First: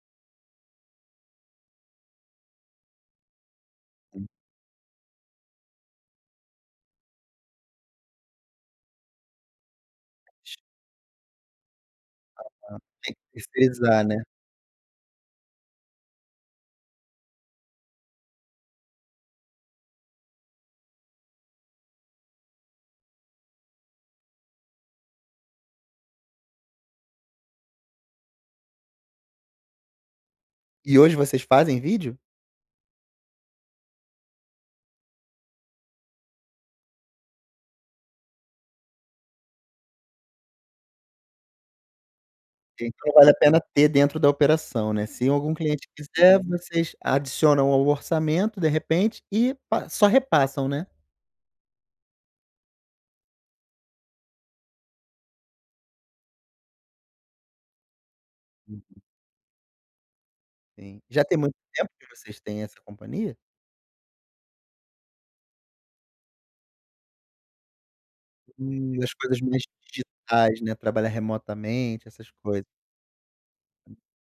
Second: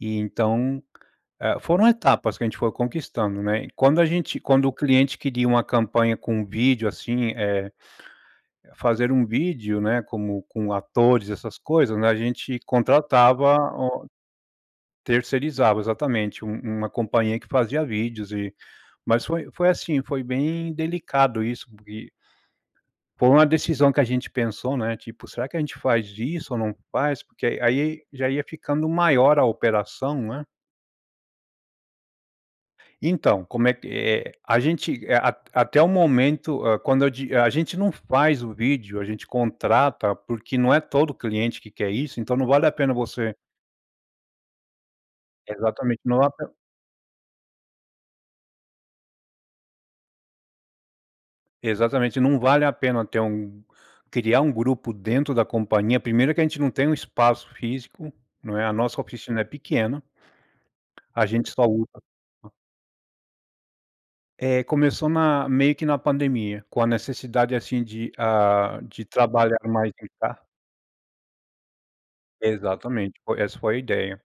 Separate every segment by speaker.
Speaker 1: E então, eh, foram etapas que a gente foi conquistando, né. E quando a
Speaker 2: Hum.
Speaker 1: gente quando o cliente queria uma campanha com vídeo, assim, eh, fazer um vídeo, né, como com atores, essas coisas, né, a gente
Speaker 2: Aham, sim,
Speaker 1: contratava
Speaker 2: tercerizar,
Speaker 1: o
Speaker 2: né.
Speaker 1: terceirizava, exatamente, um uma companhia que fazia vídeos e mas foi foi assim, foi bem delicado isso porque foi uma decisão que a gente pensou, né, tipo: "Será que a gente faz isso ou não faz.". Porque aí já ia ficando maior a operação, né.
Speaker 2: E hoje vocês fazem vídeo?
Speaker 1: Então, como é que eh, a gente, eh, a a até o momento, hã, quando eu di a gente não faz o vídeo a gente contrata, porque não é todo cliente que quer isso, então não vale a pena
Speaker 2: Então, vale
Speaker 1: você
Speaker 2: a pena ter dentro da operação, né. Se algum cliente
Speaker 1: Exatamente, não é
Speaker 2: quiser, vocês adicionam ao orçamento, de repente, e pa só repassam, né.
Speaker 1: Exatamente, não vale a pena ter um criar um grupo dentro da companhia primeiro que a gente não tem um espaço físico, não é, a
Speaker 2: Uhum.
Speaker 1: nossa oficina é pequena
Speaker 2: Sim.
Speaker 1: a
Speaker 2: Já tem
Speaker 1: gente
Speaker 2: muito
Speaker 1: só usa
Speaker 2: tempo que vocês
Speaker 1: o
Speaker 2: têm essa companhia?
Speaker 1: Eh, começou na meio que na pandemia, com a necessidade assim de hã,
Speaker 2: Hum,
Speaker 1: de
Speaker 2: das coisas
Speaker 1: trabalhar
Speaker 2: mais
Speaker 1: mais em tá
Speaker 2: digitais, né, trabalhar remotamente, essas coisas.
Speaker 1: Exatamente, foi essa foi a ideia.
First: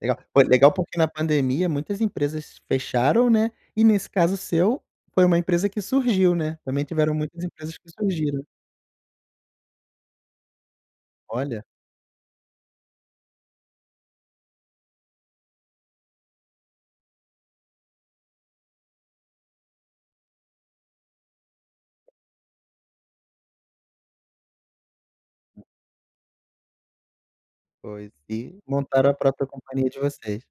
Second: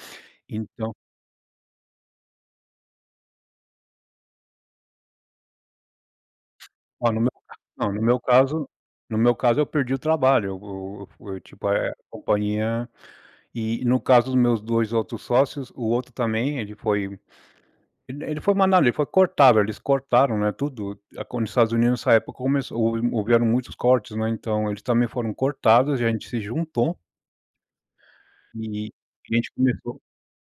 Speaker 2: Legal, pô, é legal,
Speaker 1: Então
Speaker 2: porque na pandemia muitas empresas fecharam, né, e nesse caso seu, foi uma empresa que surgiu, né, também
Speaker 1: Olha,
Speaker 2: tiveram
Speaker 1: no meu
Speaker 2: muitas empresas que
Speaker 1: não, no meu
Speaker 2: surgiram.
Speaker 1: caso no meu caso eu perdi o trabalho, e eu eu fui,
Speaker 2: Olha.
Speaker 1: tipo eh, a companhia e no caso dos meus 2 outros sócios, o outro também, ele foi ele ele foi mandado ele foi cortado, eles cortaram, né, tudo. A quando os Estados Unidos, nessa época, começou houve houveram muitos cortes, né. Então, eles também foram cortados, e a gente se juntou
Speaker 2: Pois. E
Speaker 1: e
Speaker 2: montaram a
Speaker 1: a
Speaker 2: própria
Speaker 1: gente
Speaker 2: companhia
Speaker 1: começou
Speaker 2: de vocês.